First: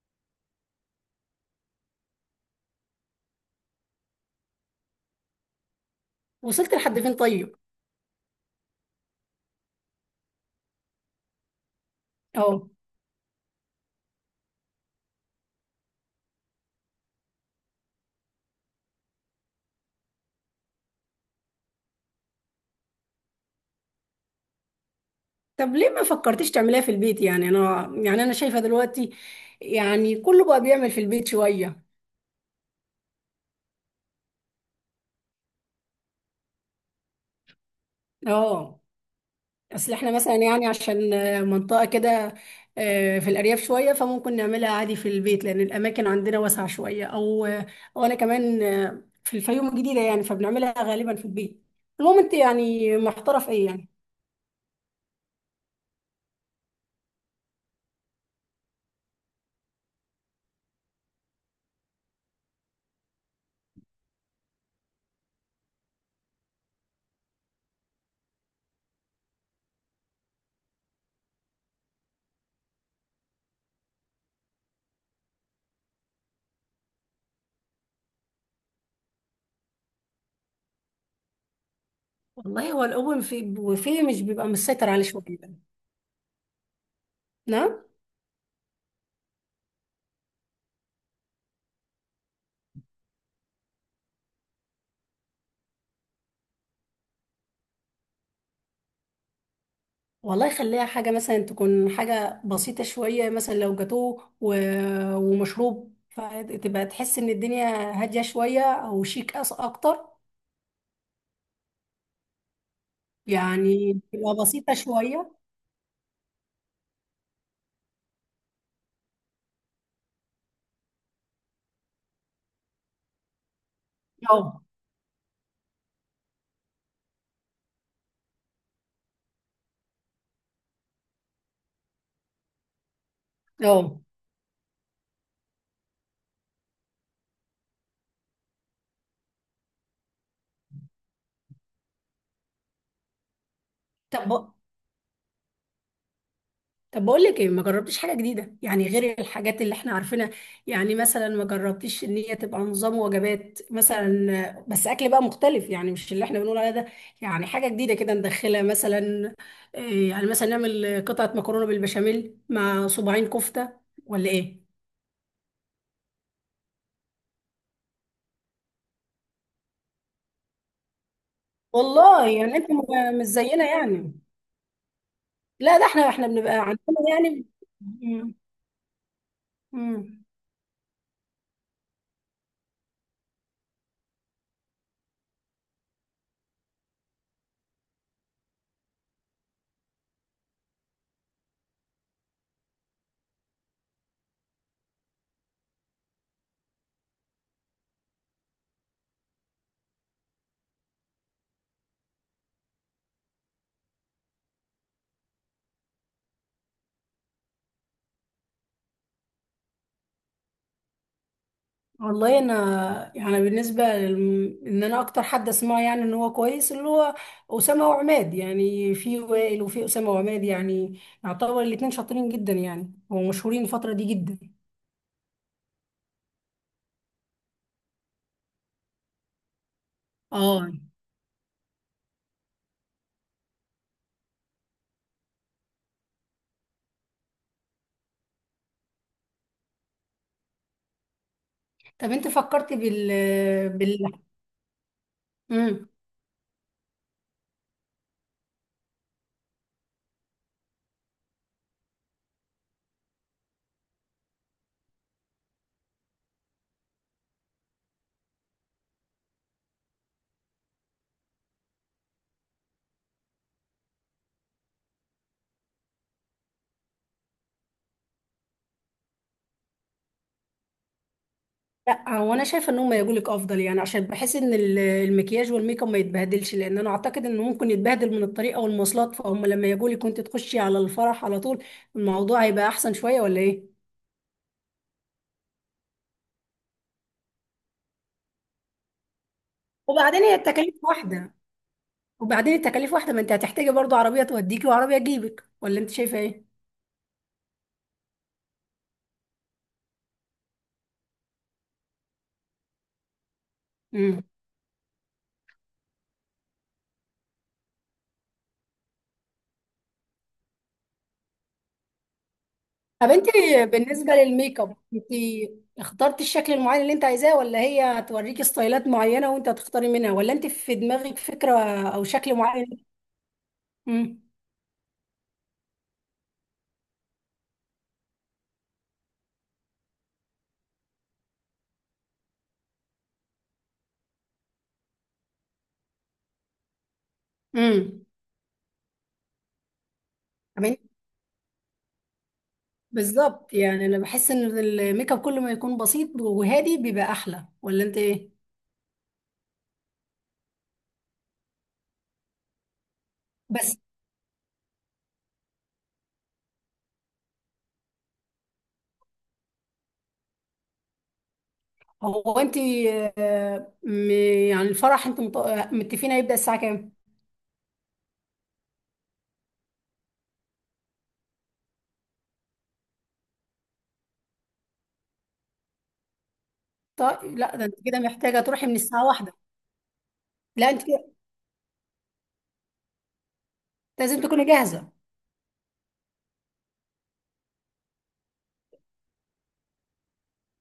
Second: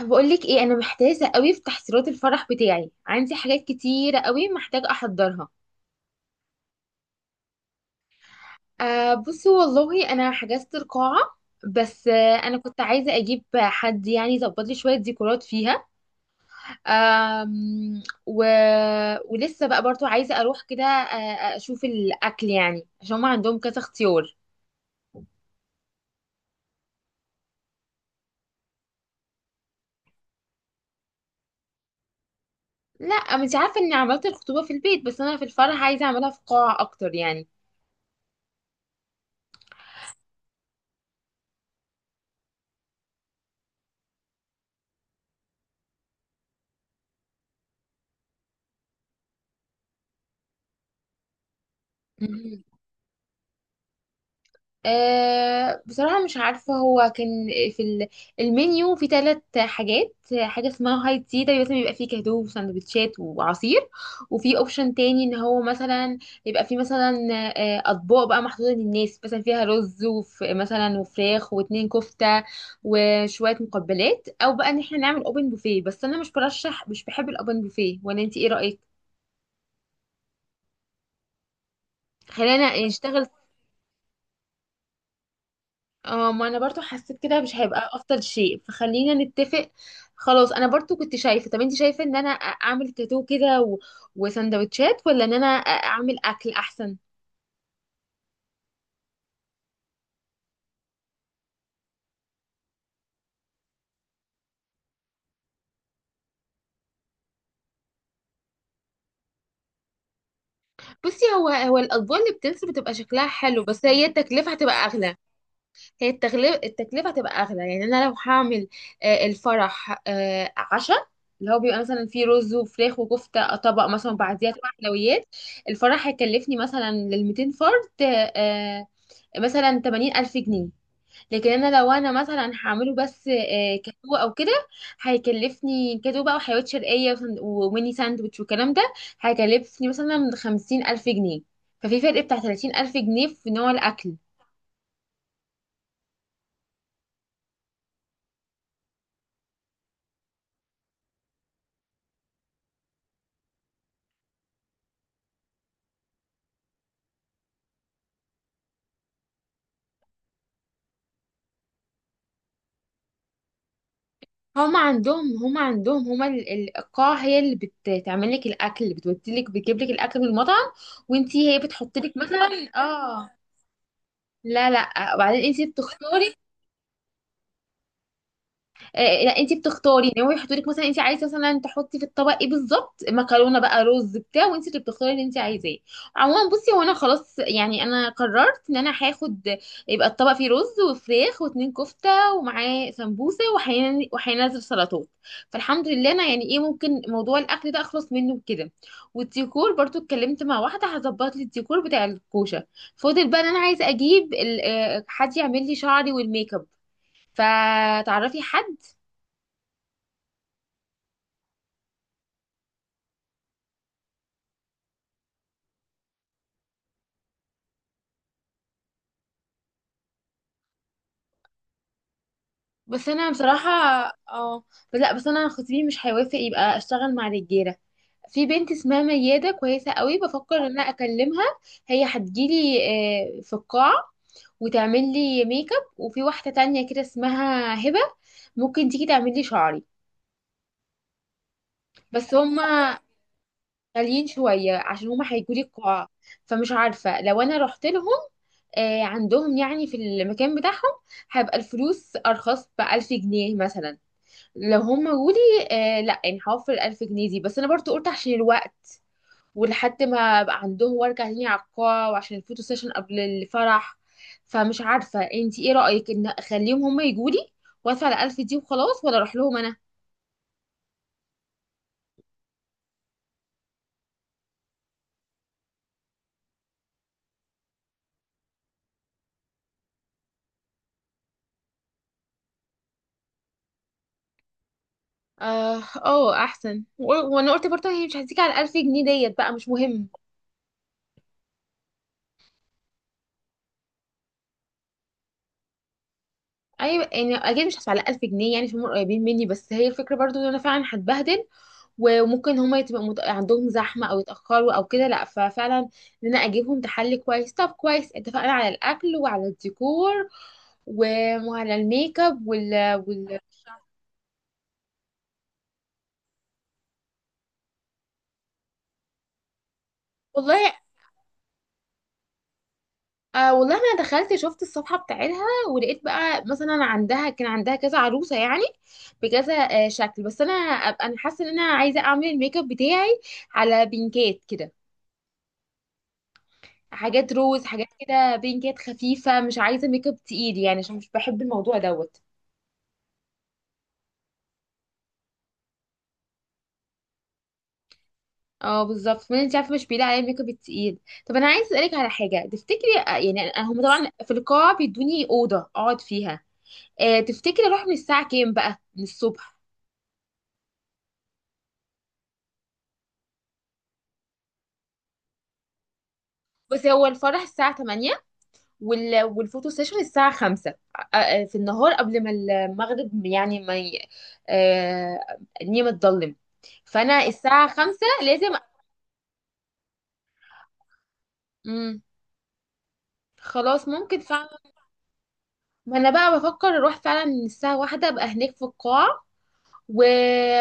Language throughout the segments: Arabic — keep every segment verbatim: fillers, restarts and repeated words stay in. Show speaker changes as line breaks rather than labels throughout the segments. بقولك ايه، انا محتاسه قوي في تحضيرات الفرح بتاعي. عندي حاجات كتيره قوي محتاجه احضرها.
وصلت لحد فين طيب؟
آه، بصي والله انا حجزت القاعه. بس آه انا
اه.
كنت عايزه اجيب حد يعني يظبط لي شويه ديكورات فيها. آم، و... ولسه بقى برضو عايزه اروح كده، آه، اشوف الاكل يعني عشان هم عندهم كذا اختيار.
طب ليه ما فكرتيش تعمليها في البيت؟ يعني انا يعني انا شايفه دلوقتي يعني كله بقى بيعمل في البيت شويه.
لا انت عارفه اني عملت الخطوبه في البيت، بس انا في الفرح عايزه اعملها في قاعه اكتر.
اه. اصل احنا مثلا يعني عشان آه، منطقه كده، آه، في الارياف شويه، فممكن نعملها عادي في البيت لان الاماكن عندنا واسعه شويه، او آه، او انا كمان آه، في الفيوم الجديده يعني، فبنعملها غالبا في البيت. المهم انت
يعني
يعني محتاره في ايه يعني؟
أه بصراحة مش عارفة. هو كان في ال- المنيو في ثلاث حاجات. حاجة اسمها هاي تي ده مثلا بيبقى فيه كاندو وسندوتشات وعصير. وفي اوبشن تاني ان هو مثلا يبقى فيه مثلا آه، اطباق بقى محطوطة للناس مثلا فيها رز وف مثلا وفراخ واتنين كفتة وشوية مقبلات، او بقى ان احنا نعمل اوبن بوفيه. بس انا مش برشح مش بحب الاوبن بوفيه، ولا انت ايه رأيك؟ خلينا
والله هو
يعني
الأوبن
نشتغل.
في وفيه مش بيبقى مسيطر عليه شويه.
اه، ما انا برضو حسيت كده مش
نعم.
هيبقى افضل شيء، فخلينا نتفق. خلاص انا برضو كنت شايفه، طب انت شايفه ان انا أ- اعمل تاتو كده و... وسندوتشات، ولا ان انا أ- اعمل اكل احسن؟
والله خليها حاجة مثلا، تكون حاجة بسيطة شوية، مثلا لو جاتوه و... ومشروب، فتبقى تحس إن الدنيا هادية شوية أو شيك أس أكتر.
بصي، هو هو الاطباق اللي بتنزل بتبقى شكلها حلو، بس
يعني
هي
تبقى
التكلفه هتبقى
بسيطة
اغلى.
شوية.
هي التغلب التكلفة هتبقى أغلى. يعني أنا لو هعمل آه، الفرح آه، عشاء، اللي هو بيبقى مثلا فيه رز وفراخ وكفتة، آه، طبق مثلا، وبعديها طبق
اه.
حلويات، الفرح هيكلفني مثلا للميتين فرد، آه، مثلا تمانين ألف جنيه. لكن أنا لو أنا مثلا هعمله بس آه،
اه.
كاتو أو كده، هيكلفني كاتو بقى وحلويات شرقية وسن- وميني ساندوتش والكلام ده، هيكلفني مثلا خمسين ألف جنيه. ففي فرق بتاع تلاتين ألف جنيه في نوع الأكل.
طب طب بقول لك ايه، ما جربتيش حاجه جديده يعني، غير الحاجات اللي احنا عارفينها؟ يعني مثلا ما جربتيش ان هي تبقى نظام وجبات مثلا، بس اكل بقى مختلف يعني، مش اللي احنا بنقول عليه ده، يعني حاجه جديده كده ندخلها مثلا. إيه، يعني مثلا نعمل قطعه مكرونه بالبشاميل مع صباعين كفته، ولا ايه؟
هما عندهم هما عندهم هما ال- ال- القاعة هي اللي بتعمل لك الأكل، بتودي لك بتجيب لك الأكل من المطعم، وانتي هي بتحط لك
والله يعني انت
مثلا.
م- مش
اه،
زينا يعني.
لا لا، آه، وبعدين انتي
لا ده احنا احنا
بتختاري.
بنبقى عندنا يعني. مم.
آه، لا، انت بتختاري ان
مم.
هو يحطوا لك مثلا، انت عايزه مثلا تحطي في الطبق ايه بالظبط، مكرونه بقى رز بتاع، وانت اللي بتختاري اللي انت عايزاه. عموما بصي، هو انا خلاص يعني انا قررت ان انا هاخد، يبقى الطبق فيه رز وفراخ واتنين كفته، ومعاه سمبوسه، وهين- وهينزل سلطات. فالحمد لله انا يعني ايه، ممكن موضوع الاكل ده اخلص منه كده. والديكور برضو اتكلمت مع واحده هظبط لي الديكور بتاع الكوشه. فاضل بقى ان انا عايزه اجيب ال- آه، حد يعمل لي شعري والميك اب، فتعرفي حد؟
والله انا يعني بالنسبه لل... ان انا اكتر حد اسمعه يعني ان هو كويس، اللي هو اسامه وعماد، يعني في وائل وفي اسامه وعماد، يعني يعتبر الاتنين شاطرين جدا يعني
بس انا
ومشهورين
بصراحه،
الفتره دي جدا.
اه، بس لا، بس انا خطيبي مش هيوافق يبقى اشتغل مع رجاله. في بنت اسمها ميادة كويسة قوي، بفكر ان
اه.
انا اكلمها. هي هتجيلي آه، في القاعة، وتعمل لي ميك اب، وفي واحدة تانية كده اسمها هبة ممكن تيجي تعمل لي شعري.
طب انت
بس
فكرت
هما
بال بال
غاليين شوية عشان هما هيجولي
مم.
القاعة. فمش عارفة لو انا رحت لهم آه، عندهم يعني في المكان بتاعهم، هيبقى الفلوس ارخص بألف جنيه مثلا. لو هم قولي، آه لا يعني هوفر ألف جنيه دي، بس انا برضو قلت عشان الوقت، ولحد ما ابقى عندهم وارجع تاني على القاعة، وعشان الفوتو سيشن قبل الفرح. فمش عارفة انتي ايه رأيك، ان اخليهم هم يجولي وادفع الألف دي وخلاص، ولا اروح لهم انا؟
لا هو انا شايفه ان هم يجولك افضل يعني، عشان بحس ان ال- المكياج والميك اب ما يتبهدلش، لان انا اعتقد انه ممكن يتبهدل من الطريقه والمواصلات. فهم لما يجولك وانت تخشي على الفرح على طول، الموضوع هيبقى احسن شويه، ولا ايه؟
اه اه، احسن. و- وانا قلت برضه هي مش هتيجي على ألف جنيه، ديت بقى مش مهم.
وبعدين هي التكاليف واحدة. وبعدين التكاليف واحدة، ما انت هتحتاجي برضو عربية توديكي وعربية تجيبك، ولا انت شايفة ايه؟
ايوه يعني اكيد مش هدفع على ألف جنيه، يعني عشان هم قريبين مني. بس هي الفكرة برضو ان انا فعلا هتبهدل، وممكن هما يبقى مت... عندهم زحمة أو
امم.
يتأخروا أو كده. لأ ففعلا إن أنا أجيبهم تحلي كويس. طب كويس، اتفقنا على الأكل وعلى الديكور و- وعلى الميك اب وال...
طب انت
وال...
بالنسبة للميك اب، انت اخترتي الشكل المعين اللي انت عايزاه، ولا هي هتوريكي ستايلات معينة وانت هتختاري منها، ولا انت
والله.
في دماغك فكرة او شكل معين؟
آه والله أنا
امم.
دخلت شفت الصفحة بتاعتها، ولقيت بقى مثلا عندها كان عندها كذا عروسة يعني، بكذا آه شكل. بس أنا أبقى أنا حاسة إن أنا عايزة أعمل الميك اب بتاعي على بينكات كده، حاجات روز، حاجات
امم.
كده بينكات خفيفة، مش عايزة ميك اب تقيل
امين.
يعني عشان مش بحب الموضوع دوت.
بالظبط، يعني انا بحس ان الميك اب كل ما يكون بسيط وهادي بيبقى احلى، ولا انت ايه؟
اه بالظبط، ما انت عارفه مش بيلاقي عليه ميك اب التقيل. طب انا عايز اسالك على حاجه، تفتكري آه، يعني أنا-
بس
هم طبعا في القاعه بيدوني اوضه اقعد فيها. آه تفتكري اروح من الساعه كام بقى من الصبح؟
هو انت آه، م- يعني الفرح انتوا مت- متفقين هيبدأ الساعة
بس
كام؟
هو الفرح الساعه تمانية، وال... والفوتو سيشن الساعه خمسة، آه، آه، في النهار قبل ما المغرب يعني ما ي... آه الدنيا ما تضلم. فانا
طيب لا ده
الساعه
انت كده
خمسة
محتاجه
لازم.
تروحي من الساعه واحدة. لا انت كده
مم. خلاص ممكن
لازم تكوني
فعلا.
جاهزه.
ما انا بقى بفكر اروح فعلا الساعه واحدة ابقى هناك في القاعه. و...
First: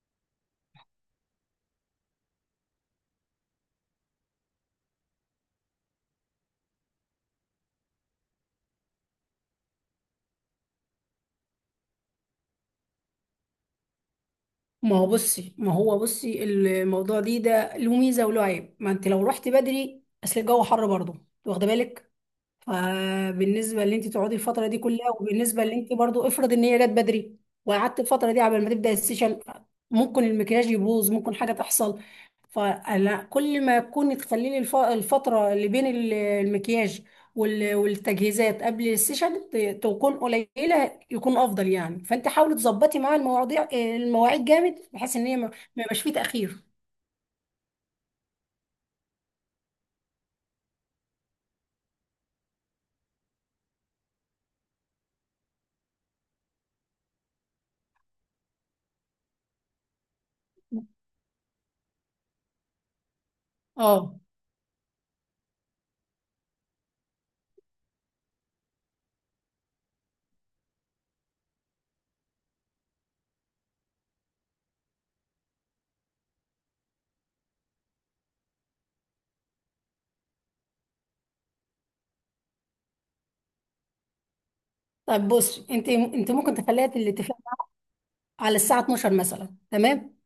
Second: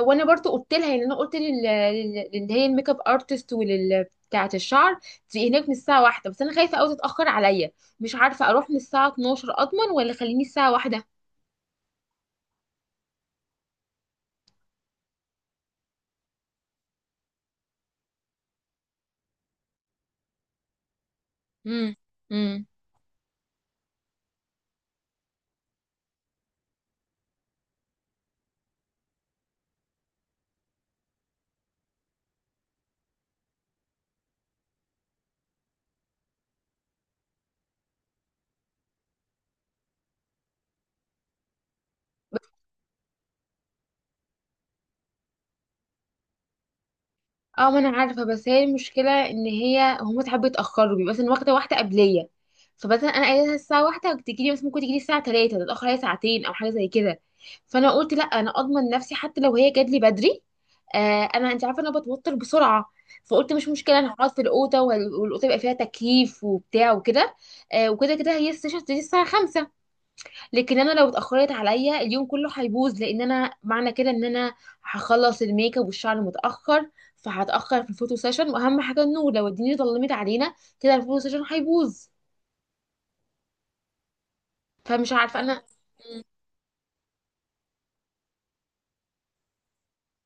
وانا برضو قلت لها، يعني انا قلت لل... لل- اللي هي الميك اب ارتست، ولل بتاعه الشعر، تبقي هناك من الساعه واحدة. بس انا خايفه قوي تتاخر عليا. مش عارفه اروح من الساعه اتناشر اضمن، ولا خليني الساعه واحدة؟
ما هو بصي، ما هو بصي الموضوع دي ده له ميزه وله عيب. ما انت لو رحتي بدري اصل الجو حر برضه، واخده بالك.
امم.
فبالنسبه اللي انت تقعدي الفتره دي كلها، وبالنسبه اللي انت برضو، افرض ان هي جت بدري وقعدت الفتره دي قبل ما تبدا السيشن، ممكن المكياج يبوظ، ممكن حاجه تحصل. فلا، كل ما تكوني تخليلي الف- الفتره اللي بين ال- المكياج وال- والتجهيزات قبل السيشن ت- تكون قليله يكون افضل يعني. فانت حاولي تظبطي مع المواضيع المواعيد جامد، بحيث ان هي ما ما يبقاش فيه تاخير.
اه، ما انا عارفه، بس هي المشكله ان هي هم ساعات بيتاخروا، بيبقى مثلا واخده واحده قبليه، فمثلا انا قايله لها الساعه واحدة وتجيلي، بس ممكن تجيلي الساعه تلاتة، تتاخر هي ساعتين او حاجه زي كده. فانا قلت لا، انا اضمن نفسي حتى لو هي جات لي بدري. آه، انا انت عارفه انا بتوتر بسرعه. فقلت مش مشكله، انا
اه.
هقعد في الاوضه وال- والاوضه يبقى فيها تكييف وبتاع وكده. آه، وكده كده هي السيشن هتبتدي الساعه خمسة، لكن انا لو اتاخرت، عليا اليوم كله هيبوظ، لان انا معنى كده ان انا هخلص الميك اب والشعر متاخر، فهتاخر في الفوتو سيشن، واهم حاجه النور. لو الدنيا ظلمت علينا كده الفوتو سيشن هيبوظ. فمش
طب
عارفه انا.
بص انت، انت ممكن تخليها الاتفاق على الساعه الثانية عشرة مثلا، تمام،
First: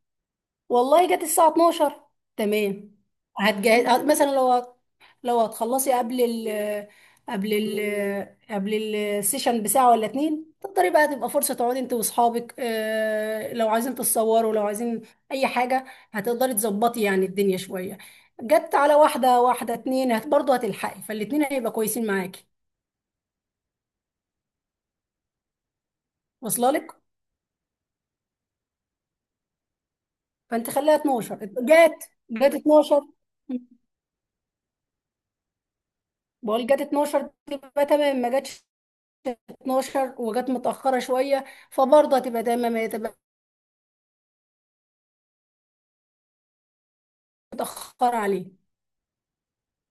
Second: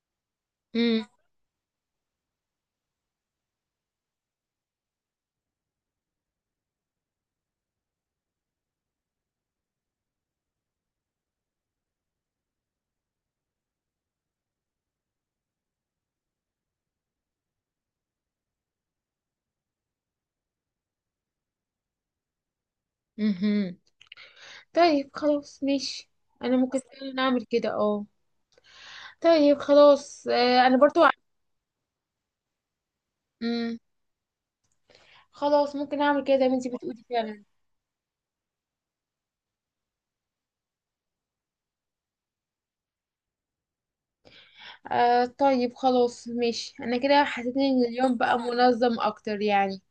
امم.
والله جت الساعة اتناشر، تمام، هتجهز مثلا، لو هت- لو هتخلصي قبل ال قبل ال قبل السيشن بساعة ولا اتنين، تقدري بقى تبقى فرصة تقعدي انت واصحابك، اه، لو عايزين تتصوروا، لو عايزين اي حاجة، هتقدري تظبطي يعني الدنيا شوية. جت على واحدة، واحدة اتنين هت برضه هتلحقي، فالاتنين هيبقى كويسين معاكي.
امم. طيب خلاص ماشي، انا
واصلة
ممكن
لك.
فعلا اعمل كده. اه، طيب خلاص آه
فانت
انا
خليها
برضو.
اتناشر، جت جت اتناشر،
امم. خلاص ممكن اعمل كده زي ما
بقول
انتي
جت
بتقولي
اتناشر
فعلا.
تبقى تمام، ما جاتش الثانية عشرة وجت متأخرة شوية فبرضه هتبقى دايما، ما تبقى
آه، طيب خلاص ماشي، انا كده حسيت ان اليوم
متأخرة
بقى
عليه.
منظم اكتر يعني.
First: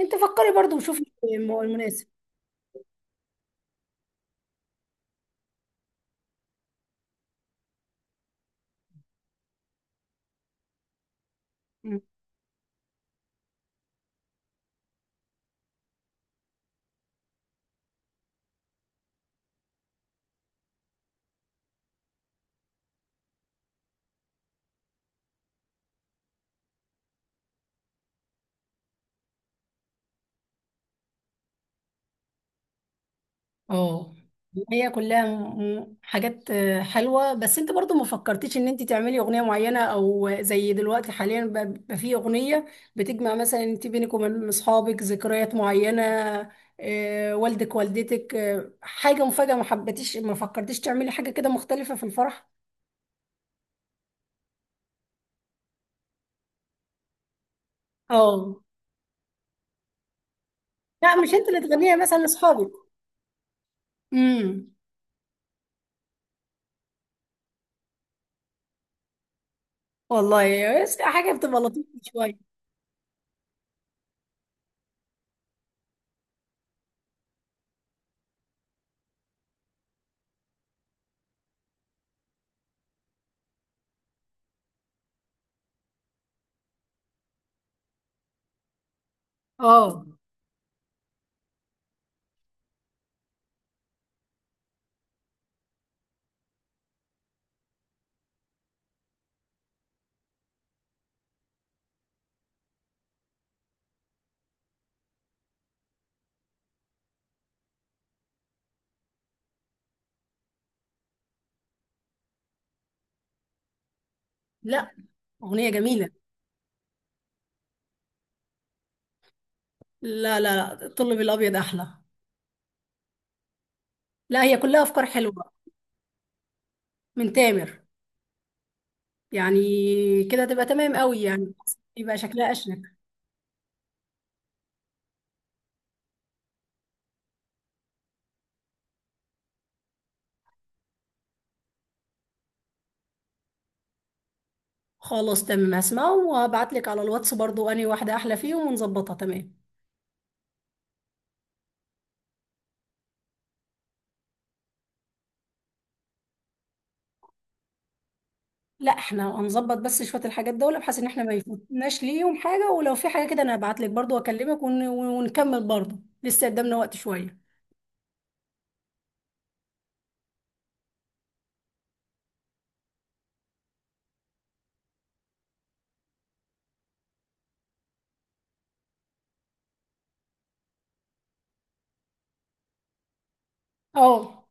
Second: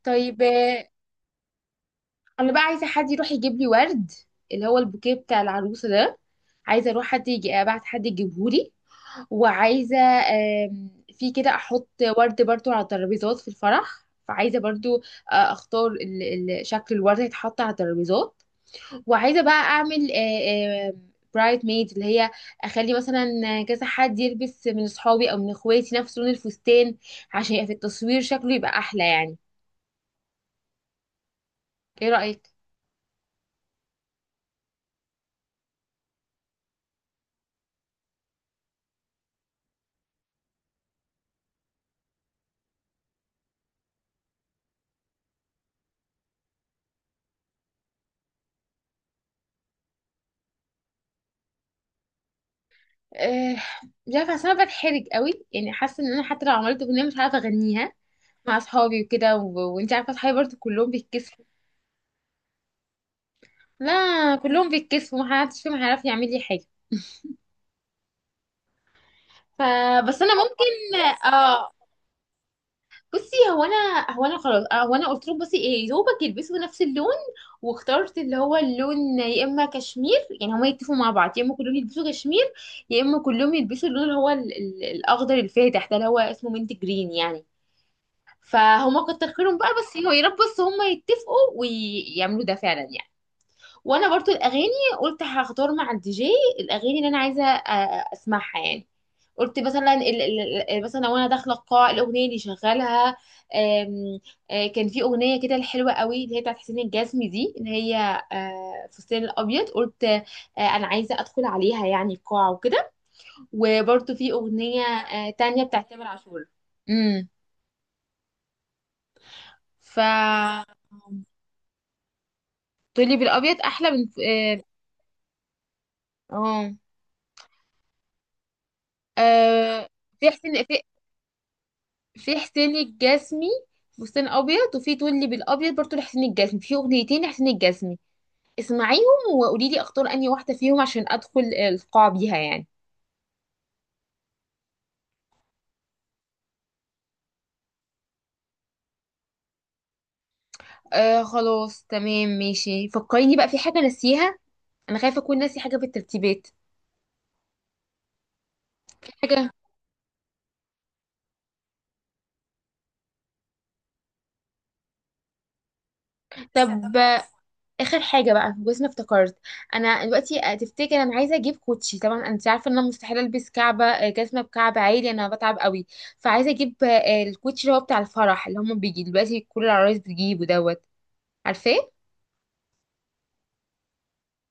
انت
طيب
فكري برضه
آه،
وشوفي الم- المناسب.
انا بقى عايزه حد يروح يجيب لي ورد، اللي هو البوكيه بتاع العروسه ده. عايزه اروح، حد يجي، ابعت حد يجيبه لي. وعايزه آم، في كده احط
مم.
ورد برضو على الترابيزات في الفرح. فعايزه برضو آه، اختار ال- ال- شكل الورد هيتحط على الترابيزات. وعايزه بقى اعمل برايت ميد، اللي هي اخلي مثلا كذا حد يلبس من اصحابي او من اخواتي نفس لون الفستان، عشان يبقى في التصوير شكله يبقى احلى يعني. ايه رايك؟
اه، هي كلها م- م- حاجات آه، حلوة، بس انت برضه ما فكرتيش ان انت تعملي اغنية معينة، او زي دلوقتي حاليا ب- بقى في اغنية بتجمع مثلا انت بينك وبين اصحابك ذكريات معينة، آه، والدك والدتك، آه، حاجة مفاجأة. ما حبيتيش ما فكرتيش تعملي حاجة كده مختلفة في الفرح؟
آه، مش عارفه، اصل انا بتحرج قوي يعني، حاسه ان انا حتى لو عملت اغنيه مش عارفه اغنيها
اه.
مع اصحابي وكده. و... وانت عارفه اصحابي برضه كلهم
لا، مش
بيتكسفوا.
انت اللي تغنيها مثلا لاصحابك.
لا، كلهم
امم.
بيتكسفوا، محدش فيهم هيعرف يعمل لي حاجه. فبس انا
والله
ممكن.
بس حاجه بتبقى
اه.
لطيفه شويه.
بصي هو انا، هو انا خلاص آه، هو انا قلت له بصي ايه دوبك يلبسوا نفس اللون. واخترت اللي هو اللون، يا اما كشمير يعني هما يتفقوا مع بعض، يا اما كلهم يلبسوا كشمير، يا اما كلهم يلبسوا اللون اللي هو ال- ال- الاخضر الفاتح ده اللي هو اسمه منت جرين يعني. فهما كتر خيرهم بقى، بس
اه.
هو يا رب بس هما يتفقوا ويعملوا ده فعلا يعني. وانا برضو الاغاني قلت هختار مع الدي جي الاغاني اللي انا عايزه آه، اسمعها يعني. قلت مثلا ال- ال- ال- مثلا وانا داخله القاعه الاغنيه اللي شغالها، آم، آه، كان في اغنيه كده الحلوه قوي اللي هي بتاعت حسين الجسمي دي، اللي هي آه، فستان الابيض. قلت آه، انا عايزه ادخل عليها يعني القاعه وكده. وبرضو في اغنيه
لا،
آه، تانية
اغنيه
بتاعت تامر
جميله.
عاشور. امم، ف،
لا لا لا، الطلب الابيض احلى.
تقولي بالابيض احلى من
لا، هي
اه.
كلها افكار حلوه
اه،
من تامر يعني.
آه، في
كده
حسين،
تبقى
في
تمام قوي يعني، يبقى
في
شكلها
حسين
اشنك.
الجسمي فستان ابيض، وفي تقولي بالابيض برضو لحسين الجسمي. في اغنيتين لحسين الجسمي، اسمعيهم وقولي لي اختار انهي واحده فيهم عشان ادخل القاعه بيها يعني.
خلاص تمام، هسمعه وهبعت لك على الواتس برضو انهي واحده احلى فيهم ونظبطها تمام.
آه، خلاص تمام ماشي. فكريني بقى في حاجه ناسيها، انا خايفه اكون ناسي حاجه في الترتيبات.
لا احنا
حاجه.
هنظبط بس شويه الحاجات دول، بحيث ان احنا ما يفوتناش ليهم حاجه. ولو في حاجه كده انا هبعت لك برضو واكلمك ون... ونكمل برضو. لسه قدامنا
طب
وقت شويه.
اخر حاجه بقى، بس انا افتكرت انا دلوقتي آه، تفتكر انا عايزه اجيب كوتشي. طبعا انت عارفه ان انا مستحيل البس كعبه، آه، جزمه بكعب عالي انا بتعب قوي. فعايزه اجيب آه، الكوتشي اللي هو بتاع الفرح اللي هم بيجي دلوقتي كل العرايس بتجيبه دوت. عارفاه؟
اه.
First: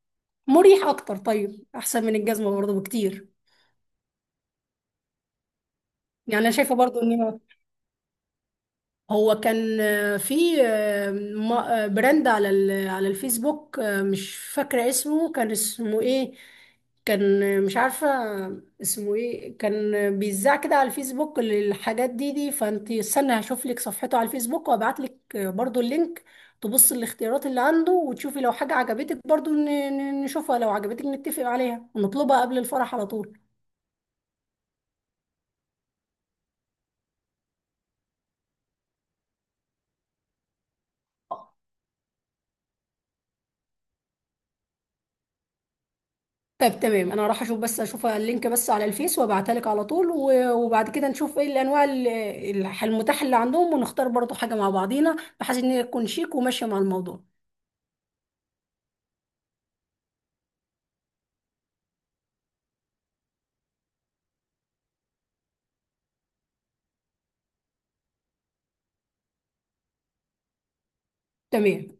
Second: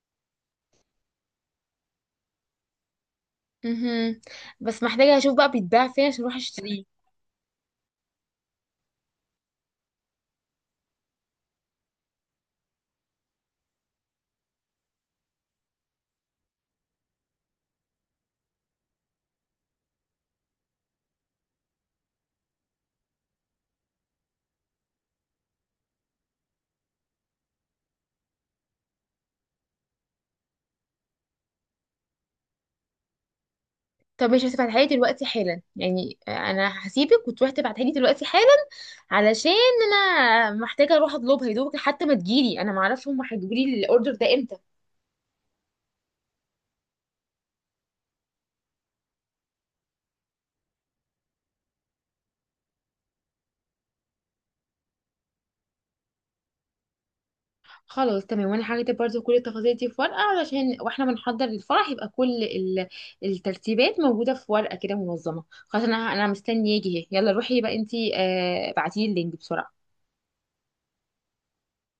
مريح اكتر. طيب احسن من الجزمه برضه بكتير.
مهم. بس محتاجه اشوف بقى بيتباع فين عشان اروح
يعني انا شايفه
اشتريه.
برضه ان هو هو كان آه، في آه، م- آه، براند على ال- على الفيسبوك، آه، مش فاكره اسمه، كان اسمه ايه، كان آه، مش عارفه اسمه ايه، كان آه، بيذاع كده على الفيسبوك للحاجات دي دي. فانت استنى هشوف لك صفحته على الفيسبوك وابعت لك برضه اللينك، تبص الاختيارات اللي عنده وتشوفي لو حاجه عجبتك برضه، ن- ن- نشوفها لو عجبتك نتفق عليها ونطلبها قبل الفرح على طول.
طب مش هتبعتها لي دلوقتي حالا يعني، آه، انا هسيبك وتروحي تبعتها لي دلوقتي حالا، علشان انا محتاجه اروح اطلبها يا دوبك، حتى ما تجيلي انا معرفش هم هيجيبوا لي الاوردر ده امتى.
طب تمام، انا راح اشوف، بس اشوف اللينك بس على الفيس وابعتها لك على طول، و- وبعد كده نشوف ايه الانواع ال- الح- المتاحه اللي عندهم، ونختار برضو حاجه مع بعضينا، بحيث ان هي تكون شيك وماشيه مع الموضوع.
خلاص تمام، وانا هكتب برضو كل التفاصيل دي في ورقه، علشان واحنا بنحضر للفرح يبقى كل ال- الترتيبات موجوده في ورقه كده منظمه. خلاص انا انا مستنيه يجي اهي. يلا روحي بقى انتي، آه بعتيلي اللينك بسرعه.
تمام.